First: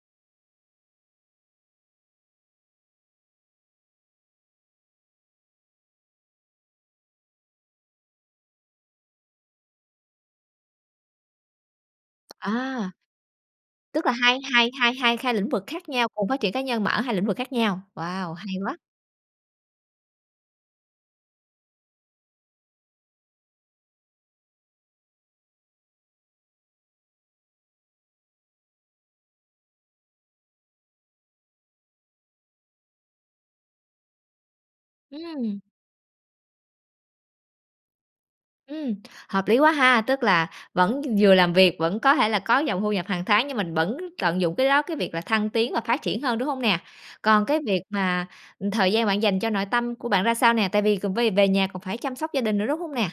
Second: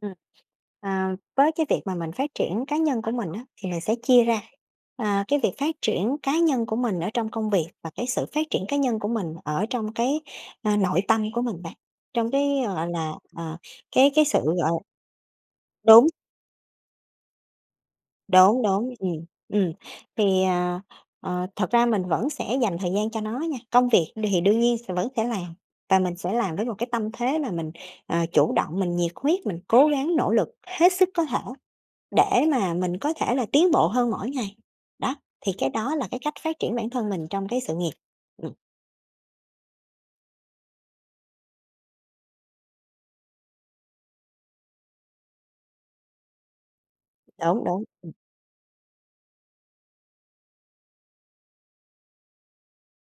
Ừm, à, với cái việc mà mình phát triển cá nhân của mình á thì mình sẽ chia ra, à, cái việc phát triển cá nhân của mình ở trong công việc và cái sự phát triển cá nhân của mình ở trong cái, ơ, nội tâm của mình bạn, trong cái, gọi A! là, à, Tức cái là cái hai sự gọi hai hai hai khai lĩnh vực l khác đúng. nhau, cùng phát triển cá nhân mà ở hai lĩnh vực khác nhau. Wow, hay Đúng, quá! đúng, ừm, ừm, thì, à, ờ, thật ra mình vẫn sẽ dành thời gian cho nó nha. Công việc đ hì đương nhiên sẽ vẫn sẽ làm và mình sẽ làm với một cái tâm thế là mình, ờ, chủ động, mình nhiệt huyết, mình cố gắng nỗ lực hết sức có thể để mà mình có thể là tiến bộ hơn mỗi ngày, đó. Thì Ừm. cái đó là cái cách phát triển bản thân mình trong cái sự nghiệp. Ừm. Ừm, hợp lý quá ha, tức là vẫn vừa làm việc vẫn có thể là có dòng thu nhập hàng tháng, nhưng mình vẫn tận dụng cái đó, cái việc là thăng tiến và phát triển hơn, đúng hông nè? Còn cái Đúng, việc đúng, ừm. mà, ừm, thời gian bạn dành cho nội tâm của bạn ra sao nè, tại vì c vê về nhà còn phải chăm sóc gia đình nữa, đúng hông nè?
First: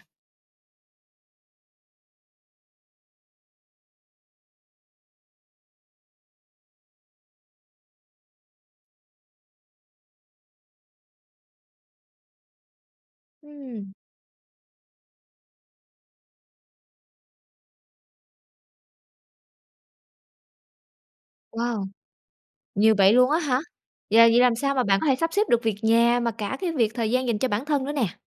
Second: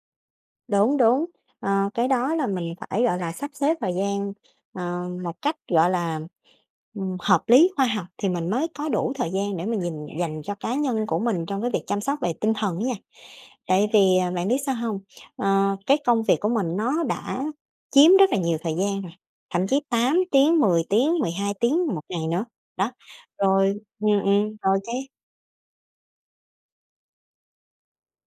Đúng, đúng, ờ, cái đó là mình phải, gọi là, sắp xếp thời gian, ờ, một cách, gọi là, ừm, hợp lý, khoa học thì mình mới có đủ thời gian để mình nhìn dành cho cá nhân của mình trong cái việc chăm sóc về tinh thần á nha. Tại Ừm. vì, à, bạn biết sao hông? Ờ, cái công việc của mình nó đã chiếm rất là nhiều thời gian rồi, thậm chí 8 tiếng, 10 tiếng, 12 Wow! tiếng 1 ngày nữa, đó, Nhiều vậy luôn á hả? rồi ừm, Vậy là vậy ừm, làm sao rồi mà bạn có cái thể sắp xếp được việc nhà mà cả cái việc thời gian dành cho bản thân nữa nè?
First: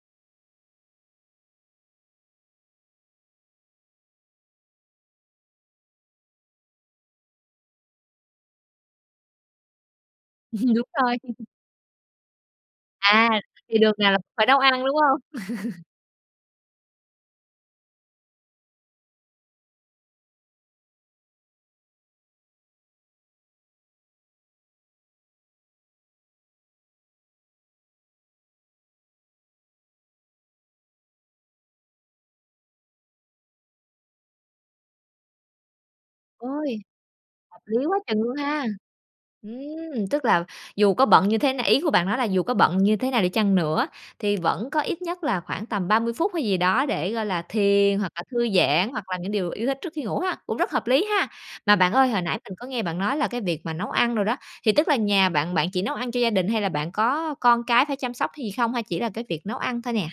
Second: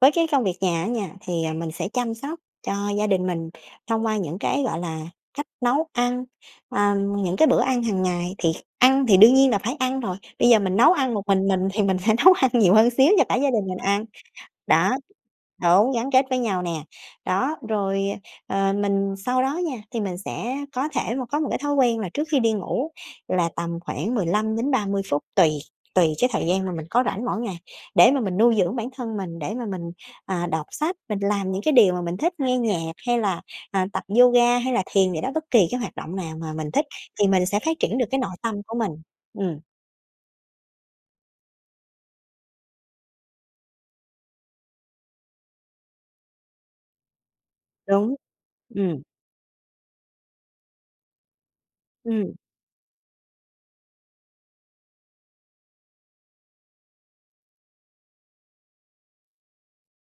Với cái công việc nhà á nha, thì, ờ, mình sẽ chăm sóc cho gia đình mình thông qua những cái, gọi là, cách nấu ăn, ờ, những cái bữa ăn hàng ngày thì kh ăn thì đương nhiên là phải ăn rồi, bây giờ mình Đúng nấu ăn rồi. một mình mình thì mình sẽ nấu ăn nhiều hơn xíu cho À, cả gia đình mình thì đường ăn. nào là phải nấu ăn, Đó, đúng hông? đúng, gắn kết với nhau nè, đó. Rồi, ờ, ờ, mình sau đó nha thì mình sẽ có thể một có một cái thói quen là trước khi đi ngủ là tầm khoảng 15-30 phút tùy, tùy cái thời gian mà mình có rảnh mỗi ngày để mà mình nuôi dưỡng bản thân mình. Để mà mình, à, đọc sách, mình làm những cái điều mà mình thích, ngoe nhạc hay là, à, tập yoga hay là thiền vậy đó, bất kỳ cái hoạt động nào mà mình Ôi, thích thì mình hợp sẽ phát lý triển quá được cái chừng nội luôn tâm ha! của mình. Ừm. Ừm, tức là dù có bận như thế n ý của bạn nói là dù có bận như thế nào đi chăng nữa, thì vẫn có ít nhất là khoảng tầm 30 phút hay gì đó để, gọi là, thiền hoặc Đúng, là thư giãn ừm. hoặc làm những điều yêu thích trước khi ngủ ha, cũng rất hợp lý ha. Mà bạn ơi, hồi Ừm. nãy mình có nghe bạn nói là cái việc mà nấu ăn đồ đó, thì tức là nhà bạn bạn chỉ nấu ăn cho gia đình hay là bạn có con cái phải chăm sóc hay gì không hay là chỉ là cái việc nấu ăn thôi nè?